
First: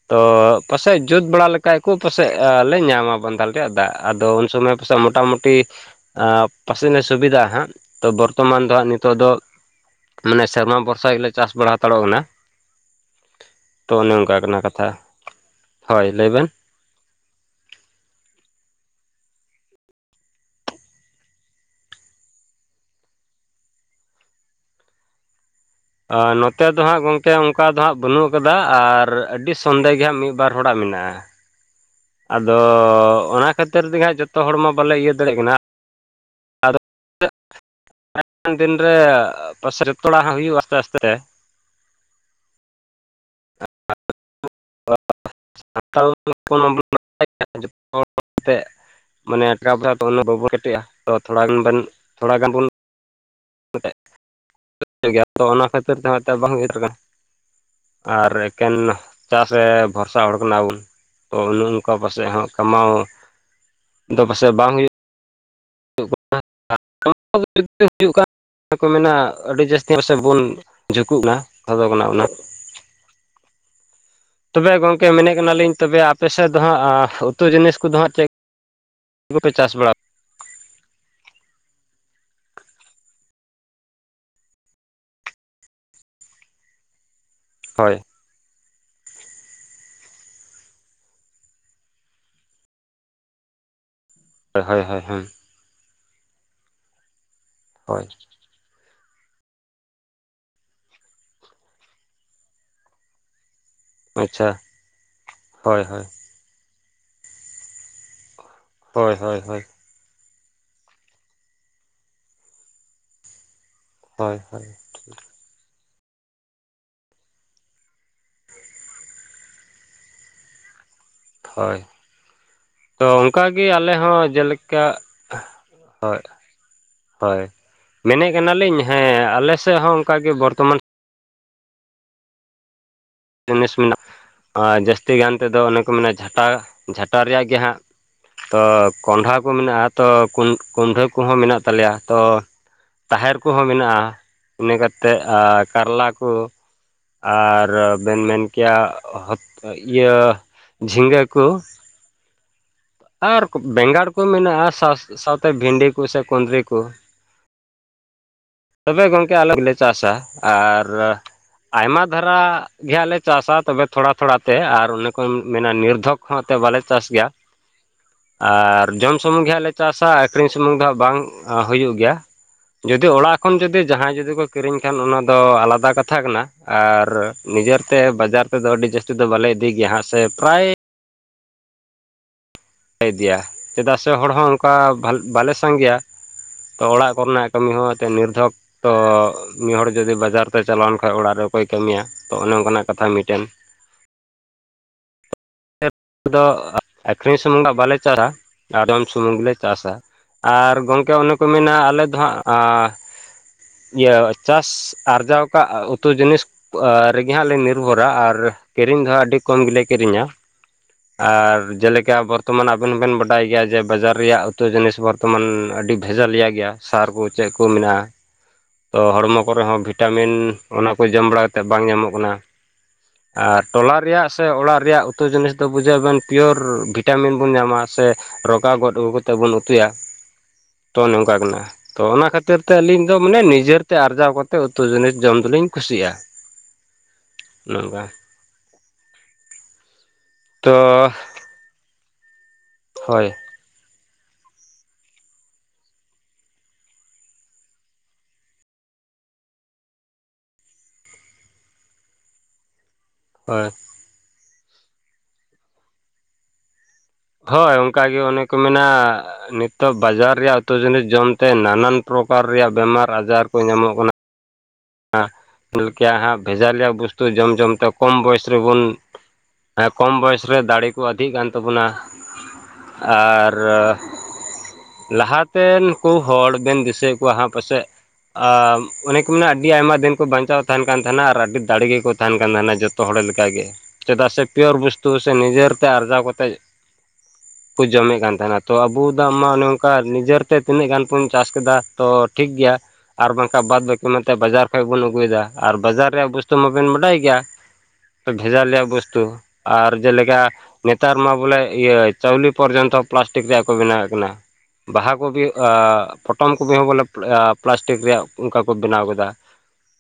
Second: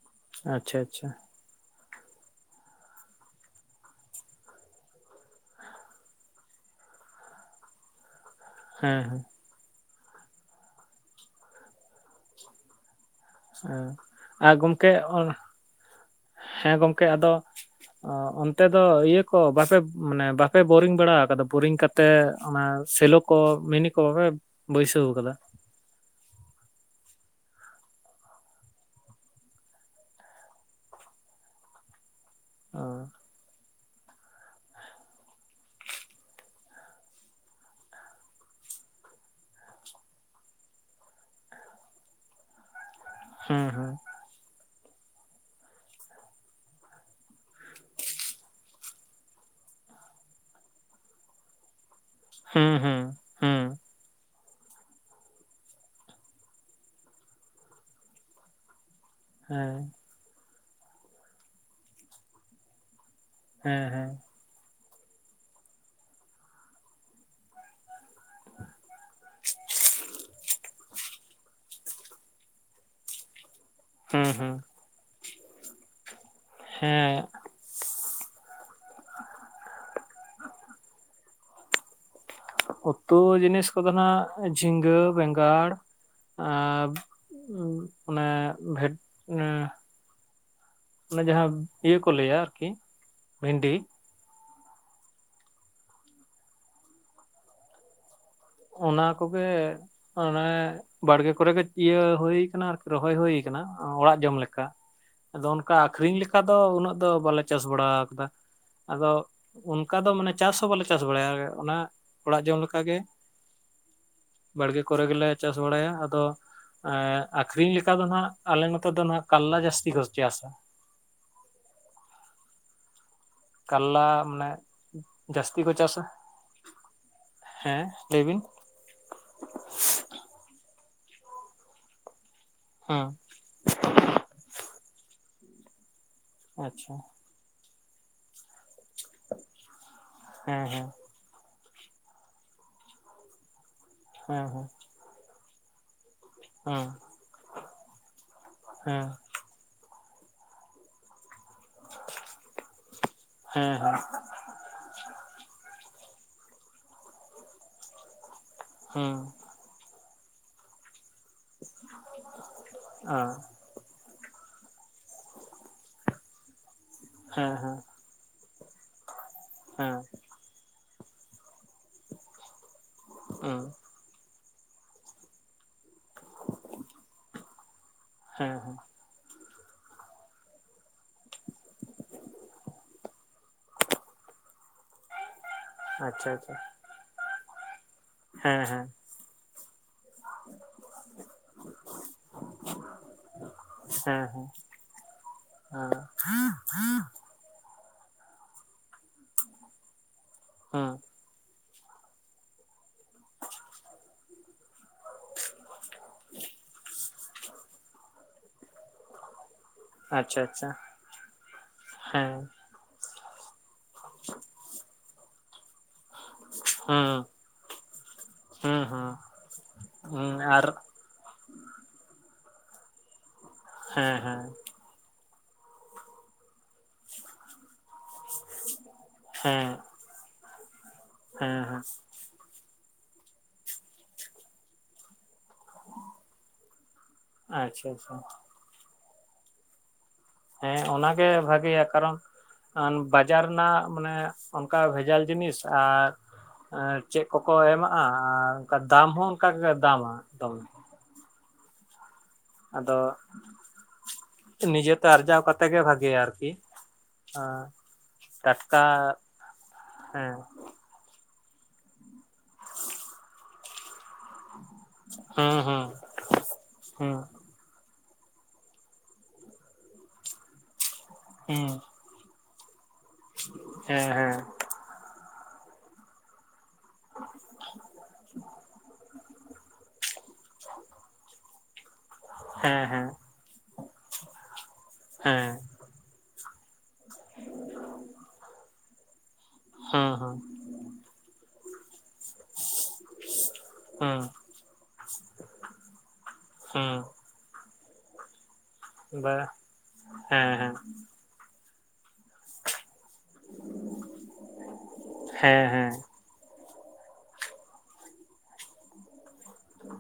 ᱛᱚ ᱟᱪᱪᱷᱟ ᱯᱟᱥᱮᱡ ᱟᱪᱪᱷᱟ ᱡᱩᱛ ᱵᱟᱲᱟ ᱞᱮᱠᱷᱟᱱ ᱯᱟᱥᱮᱡ ᱞᱮ ᱧᱟᱢᱟ ᱵᱟᱸᱫᱟᱞ ᱨᱮᱭᱟᱜ ᱫᱟᱜ ᱟᱫᱚ ᱥᱚᱢᱚᱭ [UNINTELLIGIBLE] ᱢᱚᱴᱟ [UNINTELLIGIBLE] ᱼᱼ ᱢᱩᱴᱤ [UNINTELLIGIBLE] ᱯᱟᱥᱮᱡ ᱥᱩᱵᱤᱫᱟᱜᱼᱟ ᱦᱟᱸᱜ ᱛᱚ ᱵᱚᱨᱛᱚᱢᱟᱱ ᱫᱚ ᱦᱟᱸᱜ ᱦᱮᱸ ᱱᱤᱛᱚᱜ ᱦᱮᱸ ᱫᱚ᱾ ᱢᱟᱱᱮ ᱥᱮᱨᱢᱟ ᱵᱷᱚᱨᱥᱟ ᱜᱮᱞᱮ ᱪᱟᱥ ᱵᱟᱲᱟ ᱦᱟᱛᱟᱲᱚᱜ ᱠᱟᱱᱟ᱾ ᱦᱮᱸ ᱛᱚ ᱚᱱᱮ ᱚᱱᱠᱟ ᱟᱨ ᱠᱟᱱᱟ ᱜᱚᱢᱠᱮ ᱠᱟᱛᱷᱟ ᱦᱳᱭ ᱞᱟᱹᱭ ᱵᱮᱱ ᱦᱮᱸ ᱜᱚᱢᱠᱮ ᱟᱫᱚ ᱚ ᱚᱱᱛᱮ ᱫᱚ ᱤᱭᱟᱹ ᱠᱚ ᱵᱟᱯᱮ ᱢᱟᱱᱮ ᱵᱟᱯᱮ ᱵᱳᱨᱤᱝ ᱵᱟᱲᱟ ᱟᱠᱟᱫᱟ ᱵᱳᱨᱤᱝ ᱠᱟ ᱛᱮ ᱚᱱᱟ ᱥᱮᱞᱚ ᱠᱚ ᱢᱤᱱᱤ ᱠᱚᱯᱨ ᱵᱟᱹᱭᱥᱟᱹᱣ ᱟᱠᱟᱫᱟ? ᱱᱚᱛᱮ ᱫᱚ ᱦᱟᱸᱜ ᱜᱚᱢᱠᱮ ᱚᱱᱠᱟ ᱫᱚ ᱦᱟᱸᱜ ᱵᱟᱹᱱᱩᱜ ᱠᱟᱫᱟ ᱟᱨ ᱟᱹᱰᱤ ᱥᱚᱱᱫᱮ ᱜᱮ ᱦᱟᱸᱜ ᱢᱤᱫ ᱵᱟᱨ ᱦᱚᱲᱟᱜ ᱢᱮᱱᱟᱜᱼᱟ᱾ ᱟᱫᱚ ᱚᱱᱟ ᱠᱷᱟᱹᱛᱤᱨ ᱛᱮᱜᱮ ᱦᱟᱸᱜ ᱡᱚᱛᱚ ᱦᱚᱲᱢᱟ ᱵᱟᱞᱮ ᱤᱭᱟᱹ ᱫᱟᱲᱮᱜ ᱠᱟᱱᱟ᱾ ᱟᱫᱚ ᱟᱭ [UNINTELLIGIBLE] ᱫᱤᱱ ᱨᱮ ᱯᱟᱥᱨᱮ ᱛᱚᱲᱟ ᱦᱚᱸ ᱦᱩᱭᱩᱜᱼᱟ ᱟᱥᱛᱮ ᱟᱥᱛᱮ᱾ ᱦᱮᱸ ᱦᱮᱸ ᱟᱭ ᱡᱚᱛᱚ [UNINTELLIGIBLE] ᱛᱮᱜ ᱢᱟᱱᱮ ᱴᱟᱠᱟ ᱯᱚᱭᱥᱟ ᱛᱚ ᱵᱟᱵᱚᱱ ᱠᱮᱴᱮᱡᱼᱟ ᱛᱚ ᱛᱷᱚᱲᱟ ᱜᱟᱱ ᱵᱮᱱ ᱦᱮᱸ ᱦᱮᱸ᱾ ᱮᱱ ᱜᱮᱭᱟ ᱛᱚ ᱚᱱᱟ ᱠᱷᱟᱹᱛᱤᱨ ᱛᱮᱦᱚᱸ ᱮᱱᱛᱮᱫ ᱵᱟᱝ ᱦᱩᱭ ᱩᱛᱟᱹᱨ ᱟᱱᱟ‌ ᱟᱨ ᱮᱠᱮᱱ ᱪᱟᱥ ᱨᱮ ᱦᱮᱸ ᱵᱷᱚᱨᱥᱟ ᱦᱚᱲ ᱠᱟᱱᱟᱵᱚᱱ ᱛᱚ ᱚᱱᱮ ᱚᱱᱠᱟ ᱯᱟᱥᱮᱡ ᱦᱚᱸ ᱠᱟᱢᱟᱣ ᱦᱮᱸ ᱦᱮᱸ ᱯᱟᱥᱮ ᱵᱟᱝ ᱦᱩᱭᱩᱜᱼᱟ᱾ [UNINTELLIGIBLE] [UNINTELLIGIBLE] ᱦᱩᱭᱩᱜ ᱠᱚ ᱢᱮᱱᱟ ᱟᱹᱰᱤ ᱡᱟᱹᱥᱛᱤ ᱯᱟᱥᱮ ᱵᱚᱱ ᱴᱩᱜ ᱠᱟᱱᱟ [UNINTELLIGIBLE] ᱠᱷᱟᱫᱚᱜ ᱠᱟᱱᱟ ᱚᱱᱟ ᱦᱩᱸ ᱦᱩᱸ ᱜᱚᱢᱠᱮ ᱢᱮᱱᱮᱫ ᱠᱟᱱᱟᱞᱤᱧ ᱛᱚᱵᱮ ᱟᱯᱮ ᱥᱮᱫ ᱫᱚ ᱦᱟᱸᱜ ᱦᱮᱸ ᱩᱛᱩ ᱡᱤᱱᱤᱥ ᱠᱚᱫᱚ ᱦᱟᱸᱜ ᱪᱮᱫ ᱠᱚᱯᱮ ᱪᱟᱥ ᱵᱟᱲᱟ ᱩᱛᱩ ᱡᱤᱱᱤᱥ ᱠᱚᱫᱚ ᱱᱟᱜ ᱡᱷᱤᱸᱜᱟᱹ, ᱵᱮᱸᱜᱟᱲ ᱟᱨ ᱦᱳᱭ ᱢᱟᱱᱮ ᱵᱷᱮᱫ ᱚᱱᱮ ᱡᱟᱦᱟᱸ ᱤᱭᱟᱹ ᱠᱚ ᱞᱟᱹᱭᱟ ᱟᱨᱠᱤ ᱵᱷᱮᱱᱰᱤ ᱦᱳᱭ ᱦᱳᱭ ᱦᱳᱭ ᱦᱮᱸ ᱦᱳᱭ ᱚᱱᱟ ᱠᱚᱜᱮ ᱚᱱᱮ ᱵᱟᱲᱜᱮ ᱠᱚᱨᱮᱜ ᱤᱭᱟᱹ ᱦᱩᱭ ᱠᱟᱱᱟ ᱟᱨᱠᱤ ᱨᱚᱦᱚᱭ ᱦᱩᱭ ᱟᱠᱟᱱᱟ ᱚᱲᱟᱜ ᱡᱚᱢ ᱟᱪᱪᱷᱟ ᱞᱮᱠᱟ ᱟᱫᱚ ᱚᱱᱠᱟ ᱦᱳᱭ ᱦᱳᱭ ᱟᱠᱷᱨᱤᱧ ᱚᱱᱠᱟ ᱫᱚ ᱩᱱᱟᱹᱜ ᱫᱚ ᱵᱟᱞᱮ ᱪᱟᱥ ᱵᱟᱲᱟ ᱟᱠᱟᱫᱟ ᱟᱫᱚ ᱦᱳᱭ ᱦᱳᱭ ᱦᱳᱭ ᱩᱱ ᱠᱟ ᱫᱚ ᱢᱟᱱᱮ ᱪᱟᱥ ᱦᱚᱸ ᱵᱟᱞᱮ ᱪᱟᱥ ᱵᱟᱲᱟᱭᱟ ᱚᱱᱟ ᱚᱲᱟᱜ ᱡᱚᱢ ᱞᱮᱠᱟᱜᱮ ᱦᱳᱭ ᱦᱳᱭ ᱵᱟᱲᱜᱮ ᱠᱚᱨᱮ ᱜᱮᱞᱮ ᱪᱟᱥ ᱵᱟᱲᱟᱭᱟ, ᱟᱫᱚ ᱮ ᱟᱠᱷᱨᱤᱧ ᱞᱮᱠᱟ ᱫᱚ ᱱᱟᱜ ᱟᱞᱮ ᱱᱚᱛᱮ ᱫᱚ ᱠᱟᱨᱞᱟ ᱡᱟᱹᱥᱛᱤ ᱠᱚ ᱪᱟᱥᱟ᱾ ᱦᱳᱭ ᱛᱚ ᱚᱱᱠᱟᱜᱮ ᱟᱞᱮ ᱠᱟᱨᱞᱟ ᱦᱚᱸ ᱢᱟᱱᱮ ᱡᱮᱞᱮᱠᱟ ᱡᱟᱹᱥᱛᱤ ᱠᱚ ᱪᱟᱥᱟ ᱦᱳᱭ᱾ ᱦᱳᱭ ᱦᱮᱸ ᱞᱟᱹᱭ ᱢᱮᱱᱮᱫ ᱵᱤᱱ ᱠᱟᱱᱟᱞᱤᱧ ᱦᱮᱸ ᱟᱞᱮ ᱥᱮᱫ ᱦᱚᱸ ᱚᱱᱠᱟ ᱜᱮ ᱵᱚᱨᱛᱚᱢᱟᱱ ᱦᱮᱸ ᱡᱤᱱᱤᱥ ᱢᱮᱱᱟᱜᱼᱟ ᱟᱨ ᱡᱟᱹᱥᱛᱤ ᱜᱟᱱ ᱛᱮᱫᱚ ᱚᱱᱮ ᱠᱚ ᱢᱮᱱᱟ ᱡᱷᱟᱴᱟ, ᱟᱪᱪᱷᱟ ᱡᱷᱟᱴᱟ ᱨᱮᱭᱟᱜ ᱜᱮ ᱦᱟᱸᱜ ᱛᱚ ᱠᱚᱱᱰᱷᱟ ᱠᱚ ᱢᱮᱱᱟᱜᱼᱟ ᱛᱚ ᱦᱮᱸ ᱦᱮᱸ ᱠᱸᱰᱟᱹ ᱠᱚ ᱠᱚᱦᱚᱸ ᱢᱮᱱᱟᱜ ᱛᱟᱞᱮᱭᱟ ᱛᱚ ᱛᱟᱦᱮᱨ ᱠᱚᱦᱚᱸ ᱢᱮᱱᱟᱜᱼᱟ, ᱦᱮᱸ ᱦᱮᱸ ᱤᱱᱟᱹ ᱠᱟᱛᱮᱜ ᱟᱨ ᱠᱟᱨᱞᱟ ᱠᱚ ᱦᱮᱸ ᱟᱨ ᱵᱮᱱ ᱢᱮᱱ ᱠᱮᱭᱟ ᱦᱮᱸ ᱦᱚᱛ ᱤᱭᱟᱹ ᱡᱷᱤᱸᱜᱟᱹ ᱠᱚ, ᱟᱨ ᱦᱮᱸ ᱦᱮᱸ ᱵᱮᱸᱜᱟᱲ ᱠᱚ ᱢᱮᱱᱟᱜᱼᱟ ᱥᱟᱶ ᱥᱟᱶᱛᱮ ᱵᱷᱤᱱᱰᱤ ᱠᱚ, ᱥᱮ ᱠᱩᱸᱫᱽᱨᱤ ᱠᱚ, [UNINTELLIGIBLE] ᱛᱚᱵᱮ ᱜᱚᱝᱠᱮ ᱟᱞᱮ ᱜᱮᱞᱮ ᱪᱟᱥᱟ, ᱟᱨ ᱟᱭᱢᱟ ᱫᱷᱟᱨᱟ ᱜᱮᱦᱟᱸᱜ ᱞᱮ ᱦᱮᱸ ᱪᱟᱥᱟ ᱛᱚᱵᱮ ᱛᱷᱚᱲᱟ ᱛᱷᱚᱲᱟ ᱛᱮ ᱟᱨ ᱚᱱᱮ ᱠᱚ ᱢᱮᱱᱟ ᱱᱤᱨᱫᱷᱚᱠ ᱦᱚᱸᱛᱮ ᱵᱟᱞᱮ ᱪᱟᱥ ᱜᱮᱭᱟ ᱦᱮᱸ ᱦᱮᱸ ᱟᱨ ᱡᱚᱢ ᱥᱩᱢᱩᱝ ᱜᱮ ᱦᱟᱜ ᱞᱮ ᱦᱮᱸ ᱪᱟᱥᱟ, ᱟᱹᱠᱷᱨᱤᱧ ᱥᱩᱢᱩᱝ ᱫᱚ ᱦᱟᱸᱜ ᱵᱟᱝ ᱦᱩᱭᱩᱜ ᱜᱮᱭᱟ ᱡᱩᱫᱤ ᱚᱲᱟᱜ ᱠᱷᱚᱱ ᱦᱩᱸ ᱡᱩᱫᱤ ᱡᱟᱦᱟᱸᱭ ᱡᱩᱫᱤ ᱠᱚ ᱠᱤᱨᱤᱧ ᱠᱷᱟᱱ ᱚᱱᱟ ᱫᱚ ᱟᱞᱟᱫᱟ ᱠᱟᱛᱷᱟ, ᱠᱟᱛᱷᱟ ᱠᱟᱱᱟ ᱟᱨ ᱱᱤᱡᱮᱛᱮ ᱵᱟᱡᱟᱨ ᱦᱮᱸ ᱛᱮᱫᱚ ᱦᱮᱸ ᱟᱹᱰᱤ ᱡᱟᱹᱥᱛᱤ ᱫᱚ ᱵᱟᱞᱮ ᱤᱫᱤ ᱜᱮᱭᱟ ᱦᱟᱸᱟᱜ ᱥᱮ ᱯᱮᱨᱟᱭ ᱤᱫᱤᱭᱟ, ᱪᱮᱫᱟᱜ ᱥᱮ ᱦᱚᱲ ᱦᱚᱸ ᱚᱱᱠᱟ ᱵᱟᱞᱮ ᱥᱟᱸᱜᱮᱭᱟ ᱟᱪᱪᱷᱟ ᱟᱪᱪᱷᱟ ᱛᱚ ᱚᱲᱟᱜ ᱠᱚᱨᱮᱱᱟᱜ ᱠᱟᱹᱢᱤ ᱦᱚᱸ ᱮᱱᱛᱮ ᱱᱤᱨᱫᱷᱚᱠ ᱦᱮᱸ ᱦᱮᱸ ᱛᱚ ᱢᱤᱫ ᱦᱚᱲ ᱡᱩᱫᱤ ᱵᱟᱡᱟᱨ ᱛᱮ ᱪᱟᱞᱟᱣᱮᱱ ᱠᱷᱟᱡᱽ ᱚᱲᱟᱜ ᱨᱮ ᱚᱠᱚᱭ ᱠᱟᱹᱢᱤᱭᱟ ᱛᱚ ᱚᱱᱮ ᱚᱱᱠᱟᱱᱟᱜ ᱠᱟᱛᱷᱟ ᱢᱤᱫᱴᱮᱱ, ᱦᱮᱸ ᱦᱮᱸ ᱾ ᱟᱫᱷᱮᱠ ᱠᱚᱫᱚ ᱟᱠᱷᱨᱤᱧ ᱥᱩᱢᱩᱝᱟᱜ ᱫᱚ ᱵᱟᱞᱮ ᱪᱟᱨᱟ ᱟᱫ ᱡᱚᱢ ᱥᱩᱢᱩᱝᱞᱮ ᱪᱟᱥᱟ ᱟᱨ ᱦᱩᱸ ᱜᱚᱢᱠᱮ ᱚᱱᱮ ᱠᱚ ᱢᱮᱱᱟ ᱟᱞᱮ ᱫᱚ ᱦᱟᱸᱜᱼᱟ ᱟᱨ ᱤᱭᱟᱹ ᱪᱟᱥ ᱟᱨᱡᱟᱣ ᱠᱟᱜ ᱩᱛᱩ ᱡᱤᱱᱤᱥ [UNINTELLIGIBLE] ᱨᱮᱜᱮ ᱦᱟᱸᱜ ᱞᱮ ᱱᱤᱨᱵᱷᱚᱨᱟ ᱟᱨ ᱠᱤᱨᱤᱧ ᱫᱚᱦᱟᱸᱜ ᱟᱹᱰᱤ ᱠᱚᱢ ᱜᱮᱞᱮ, ᱠᱤᱨᱤᱧᱟ ᱟᱪᱪᱷᱟ ᱟᱪᱪᱷᱟ ᱾ ᱟᱨ ᱡᱮᱞᱮᱠᱟ ᱵᱚᱨᱛᱚᱢᱟᱱ, ᱟᱵᱮᱱᱵᱮᱱ ᱵᱟᱰᱟᱭ ᱜᱮᱭᱟ ᱡᱮ ᱵᱟᱡᱟᱨ ᱨᱮᱭᱟᱜ ᱩᱛᱩ ᱡᱤᱱᱤᱥ ᱵᱚᱨᱛᱚᱢᱟᱱ ᱟᱹᱰᱤ ᱵᱷᱮᱡᱟᱞᱤᱭᱟ ᱜᱮᱭᱟ ᱾ ᱦᱩᱸ ᱥᱟᱨ ᱠᱚ ᱪᱮᱫ ᱠᱚ ᱢᱮᱱᱟᱜᱼᱟ ᱦᱩᱸ ᱛᱚ ᱦᱩᱸ ᱦᱚᱲᱢᱚ ᱠᱚᱨᱮ ᱦᱚᱸ ᱦᱩᱸ ᱵᱷᱤᱴᱟᱢᱤᱱ ᱟᱨ ᱚᱱᱟ ᱠᱚ ᱡᱚᱢ ᱵᱟᱲᱟ ᱠᱟᱛᱮᱫ ᱵᱟᱝ ᱧᱟᱢᱚᱜ ᱠᱟᱱᱟ ᱟᱨ ᱴᱚᱞᱟ ᱦᱮᱸ ᱨᱮᱭᱟᱜ ᱦᱮᱸ ᱥᱮ ᱚᱲᱟᱜ ᱨᱮᱭᱟᱜ ᱩ ᱼᱼ ᱛᱩ ᱡᱤᱱᱤᱥ ᱫᱚ ᱵᱩᱡᱷᱟᱹᱣ ᱵᱮᱱ ᱯᱤᱭᱳᱨ ᱵᱷᱤᱴᱟᱢᱤᱱ ᱵᱚᱱ ᱧᱟᱢᱟ ᱥᱮ ᱨᱚᱜᱟ ᱜᱚᱫ ᱟᱹᱜᱩ ᱛᱮ ᱵᱚᱱ ᱦᱮᱸ ᱩᱛᱩᱭᱟ ᱛᱚ ᱱᱚᱝᱠᱟ ᱦᱮᱸ ᱠᱟᱱᱟ ᱦᱮᱸ ᱛᱚ ᱚᱱᱟ ᱠᱷᱟᱹᱛ ᱼᱼ ᱠᱷᱟᱹᱛᱤᱨ ᱛᱮ ᱟᱹᱞᱤᱧ ᱫᱚ ᱢᱟᱱᱮ ᱱᱤᱡᱮᱨᱛᱮ ᱟᱨᱡᱟᱣ ᱠᱟᱛᱮ ᱩᱛᱩ ᱡᱤᱱᱤᱥ ᱡᱚᱢ ᱫᱚᱞᱤᱧ ᱠᱩᱥᱤᱭᱟᱜᱼᱟ ᱾ ᱟᱪᱪᱷᱟ ᱟᱪᱪᱷᱟ, ᱛᱚ ᱦᱮᱸ ᱚᱱᱟᱜᱮ ᱵᱷᱟᱜᱮᱭᱟ ᱠᱟᱨᱚᱱ ᱦᱳᱭ ᱵᱟᱡᱟᱨ ᱨᱮᱱᱟᱜ ᱢᱟᱱᱮ ᱚᱱᱠᱟ ᱵᱷᱮᱡᱟᱞ ᱡᱤᱱᱤᱥ ᱟᱨ ᱪᱮᱫ ᱠᱚᱠᱚ ᱮᱢᱟᱜᱼᱟ ᱟᱨ ᱚᱱᱠᱟ ᱫᱟᱢ ᱦᱚᱸ ᱚᱱᱠᱟ ᱜᱮ ᱫᱟᱢᱟ ᱫᱚᱢᱮ ᱟᱫᱚ ᱦᱳᱭ ᱾ ᱱᱤᱡᱮᱛᱮ ᱟᱨᱡᱟᱣ ᱠᱟᱛᱮᱜ ᱜᱮ ᱵᱷᱟᱜᱮᱭᱟ ᱟᱨᱠᱤ, ᱦᱳᱭ ᱚᱱᱠᱟᱜᱮ ᱚᱱᱮ ᱠᱚ ᱴᱟᱴᱠᱟ ᱢᱮᱱᱟ ᱱᱤᱛᱚᱜ ᱦᱮᱸ ᱵᱟᱡᱟᱨ ᱨᱮᱭᱟᱜ ᱩᱛᱩ ᱡᱤᱱᱤᱥ ᱡᱚᱢᱛᱮ ᱱᱟᱱᱟᱱ ᱯᱨᱚᱠᱟᱨ ᱨᱮᱭᱟᱜ ᱵᱮᱢᱟᱨ ᱟᱡᱟᱨ ᱠᱚ ᱧᱟᱢᱚᱜ ᱠᱟᱱᱟ ᱾ [INAUDIBLE] ᱦᱩᱸ [UNINTELLIGIBLE] ᱦᱟᱸᱜ ᱵᱷᱮᱡᱟ ᱤᱞᱭᱟ ᱦᱩᱸ ᱵᱚᱥᱛᱩ ᱡᱚᱢ ᱡᱚᱢ ᱛᱮ, ᱠᱚᱢ ᱵᱚᱭᱮᱥ ᱨᱮᱵᱚᱱ ᱠᱚᱢ ᱵᱚᱭᱮᱥᱨᱮ ᱫᱟᱲᱮ ᱠᱚ ᱟᱫᱷᱤᱜ ᱠᱟᱱ ᱦᱩᱸ ᱛᱟᱵᱚᱱᱟ ᱾ ᱟᱨ, ᱦᱮᱸ ᱦᱮᱸ ᱞᱟᱦᱟᱛᱮᱱ ᱠᱩ ᱦᱚᱲ ᱵᱮᱱ ᱫᱤᱥᱟᱹᱭᱮᱫ ᱠᱚᱣᱟ ᱦᱟᱸᱜ ᱯᱟᱥᱮᱡ ᱟ ᱚᱱᱮ ᱠᱚ ᱢᱮᱱᱟᱜ ᱜᱮ ᱟᱭᱢᱟ ᱫᱤᱱ ᱠᱚ ᱵᱟᱧᱪᱟᱣ ᱛᱟᱸᱦᱮᱱ ᱠᱟᱱ ᱛᱟᱸᱦᱮᱱᱟ ᱟᱨ ᱟᱹᱰᱤ ᱫᱟᱲᱮ ᱜᱮᱠᱚ ᱛᱟᱸᱦᱮᱱ ᱠᱟᱱ ᱛᱟᱦᱮᱱᱟ ᱦᱮᱸ ᱡᱚᱛᱚ ᱦᱮᱸ ᱦᱚᱲ ᱞᱮᱠ ᱚᱱᱠᱟᱜ ᱜᱮ ᱪᱮᱫᱟᱜ ᱥᱮ ᱯᱤᱭᱳᱨ ᱵᱚᱥᱥᱛᱩ ᱥᱮ ᱦᱮᱸ ᱱᱤᱡᱮᱨ ᱛᱮ ᱟᱨᱡᱟᱣ ᱠᱟᱛᱮᱫ ᱠᱚ ᱡᱚᱢᱮᱫ ᱠᱟᱱ ᱛᱟᱦᱮᱱᱟ ᱛᱚ ᱟᱵᱚ ᱫᱟᱜ ᱢᱟ ᱚᱱᱮ ᱚᱝᱠᱟ ᱦᱩᱸ ᱱᱤᱡᱮᱨᱛᱮ ᱛᱤᱱᱟᱹᱜ ᱜᱟᱱ ᱵᱚᱱ ᱪᱟᱥ ᱠᱮᱫᱟ ᱛᱚ ᱴᱷᱤᱠ ᱜᱮᱭᱟ ᱟᱨ ᱵᱟᱝᱠᱷᱟᱱ ᱵᱟᱫ ᱵᱟᱠᱤ ᱦᱩᱸ ᱚᱱᱟ ᱵᱟᱡᱟᱨ ᱠᱷᱚᱡ ᱵᱚᱱ ᱟᱹᱜᱩᱭᱮᱫᱟ ᱟᱨ ᱵᱟᱡᱟᱨ ᱨᱮᱭᱟᱜ ᱵᱚᱥᱛᱩ ᱢᱟᱵᱮᱱ ᱦᱩᱸ ᱵᱟᱰᱟᱭ ᱜᱮᱭᱟ ᱾ ᱵᱷᱮᱡᱟ ᱞᱮᱭᱟ ᱦᱩᱸ ᱵᱩᱚᱥᱛᱩ ᱵᱟ ᱟᱨ ᱡᱮᱞᱮᱠᱟ ᱦᱮᱸ ᱦᱮᱸ ᱱᱮᱛᱟᱨ ᱢᱟ ᱵᱚᱞᱮ ᱤᱭᱟᱹ ᱪᱟᱣᱞᱮ ᱯᱚᱨᱡᱚᱱᱛᱚ ᱯᱞᱟᱥᱴᱤᱠ ᱨᱮᱭᱟᱜ ᱠᱚ ᱵᱮᱱᱟᱣᱮᱫ ᱠᱟᱱᱟ ᱾ ᱵᱟᱦᱟ ᱠᱚᱵᱤ ᱦᱮᱸ ᱦᱮᱸ ᱦᱮᱸ ᱯᱚᱴᱚᱢ ᱠᱚᱵᱤ ᱦᱚᱸ ᱵᱚᱞᱮ ᱯᱞᱟᱥᱴᱤᱠ ᱨᱮᱭᱟᱜ ᱚᱱᱠᱟᱠᱚ ᱵᱮᱱᱟᱣ ᱠᱟ ᱫᱟ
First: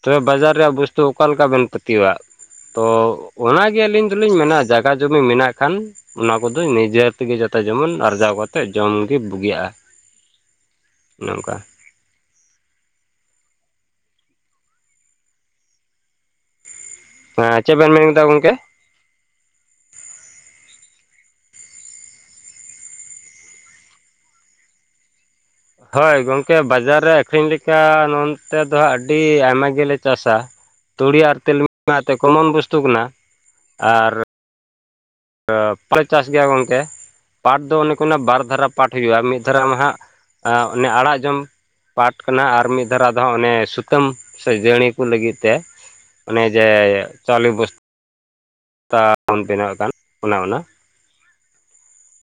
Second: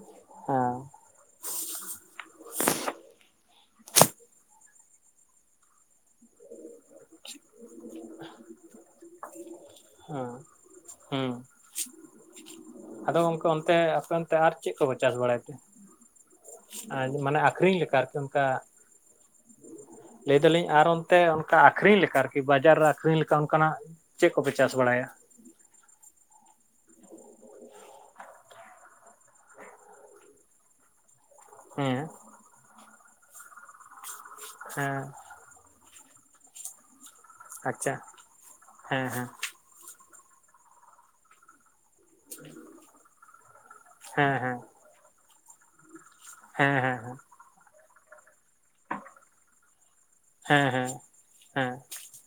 ᱛᱚᱵᱮ ᱵᱟᱡᱟᱨ ᱨᱮᱭᱟᱜ ᱵᱚᱥᱛᱩ ᱚᱠᱟᱞᱠᱟ ᱵᱮᱱ ᱯᱟᱹᱛᱭᱟᱹᱣᱟᱜ ᱛᱚ ᱚᱱᱟᱜᱮ ᱟᱹᱞᱤᱧ ᱫᱚᱞᱤᱧ ᱢᱮᱱᱟ ᱡᱟᱭᱜᱟ ᱡᱩᱢᱤ ᱢᱮᱱᱟᱜ ᱠᱷᱟᱱ ᱚᱱᱟ ᱠᱚᱫᱚ ᱱᱤᱡᱮ ᱛᱮᱜᱮ ᱡᱟᱛᱮ ᱡᱮᱢᱚᱱ ᱟᱨᱡᱟᱣ ᱠᱟᱛᱮᱜ ᱡᱚᱢᱜᱤ ᱵᱩᱜᱤᱜᱼᱟ ᱾ ᱦᱮᱸ ᱾ ᱚᱱᱮ ᱚᱱᱠᱟ, ᱟᱫᱚ ᱜᱟᱝᱠᱮ ᱚᱱᱛᱮ ᱟᱯᱮ ᱚᱱᱛᱮ ᱟᱨ ᱪᱮᱫ ᱠᱚᱯᱮ ᱪᱟᱥ ᱵᱟᱲᱟᱭ ᱛᱮ, ᱢᱟᱱᱮ ᱦᱮᱸ ᱟᱠᱷᱨᱤᱧ ᱪᱮᱫ ᱵᱮᱱ ᱞᱮᱠᱟ ᱢᱮᱱ ᱟᱨᱠᱤ ᱠᱮᱫᱟ ᱚᱱᱠᱟ ᱜᱚᱝᱠᱮ ᱞᱟᱹᱭ ᱫᱟᱞᱤᱧ ᱟᱨ ᱚᱱᱛᱮ ᱚᱱᱠᱟ ᱟᱹᱷᱨᱤᱧ ᱞᱮᱠᱟ ᱟᱨᱠᱤ ᱵᱟᱡᱟᱨ ᱨᱮ ᱟᱠᱷᱨᱤᱧ ᱞᱮᱠᱟ ᱚᱱᱠᱟᱱᱟᱜ ᱪᱮᱫ ᱠᱚᱯᱮ ᱪᱟᱥ ᱵᱟᱲᱟᱭᱟ? ᱦᱳᱭ ᱜᱚᱝᱠᱮ ᱵᱟᱡᱟᱨ ᱨᱮ ᱟᱹᱠᱷᱨᱤᱧ ᱞᱮᱠᱟ ᱱᱚᱱᱛᱮ ᱫᱚ ᱦᱜ ᱟᱹᱰᱤ ᱟᱭᱢᱟ ᱜᱮᱞᱮ ᱪᱟᱥᱟ ᱾ ᱛᱩᱲᱤ ᱟᱨ ᱛᱮᱞᱢᱤᱧ ᱦᱮᱸ ᱢᱟᱛᱮ ᱠᱚᱢᱚᱱ ᱵᱚᱥᱛᱩ ᱠᱟᱱᱟ ᱟᱨ ᱦᱮᱸ ᱯᱟᱴ ᱞᱮ ᱪᱟᱥ ᱜᱮᱭᱟ ᱜᱚᱝᱠᱮ, ᱯᱟᱴ ᱫᱚ ᱚᱱᱮ ᱟᱪᱪᱷᱟ ᱚᱱᱠᱟᱱᱟᱜ ᱵᱟᱨ ᱫᱷᱟᱨᱟ ᱯᱟᱴ ᱦᱮᱸ ᱦᱩᱭᱩᱜᱼᱟ ᱢᱤᱫ ᱦᱮᱸ ᱫᱷᱟᱹᱣ ᱾ ᱢᱤᱫ ᱫᱷᱟᱨᱟ ᱢᱟ ᱦᱟᱸᱜ ᱚᱱᱮ ᱟᱲᱟᱜ ᱡᱚᱢ ᱯᱟᱴ ᱠᱟᱱᱟ ᱟᱨ ᱢᱤᱫ ᱫᱷᱟᱨᱟ ᱫᱚ ᱦᱟᱸᱜ ᱚᱱᱮ ᱥᱩᱛ ᱥᱩᱛᱟᱹᱢ ᱦᱮᱸ ᱥᱮ ᱦᱮᱸ ᱡᱟᱹᱲᱤ ᱠᱚ ᱞᱟᱹᱜᱤᱫ ᱛᱮ ᱚᱱᱮ ᱡᱮ ᱦᱮᱸ ᱦᱮᱸ ᱦᱮᱸ ᱦᱮᱸ ᱪᱟᱣᱞᱮ ᱵᱚᱥ ᱵᱚᱱ ᱵᱮᱱᱟᱣ ᱠᱟᱱ ᱦᱮᱸ ᱦᱮᱸ ᱾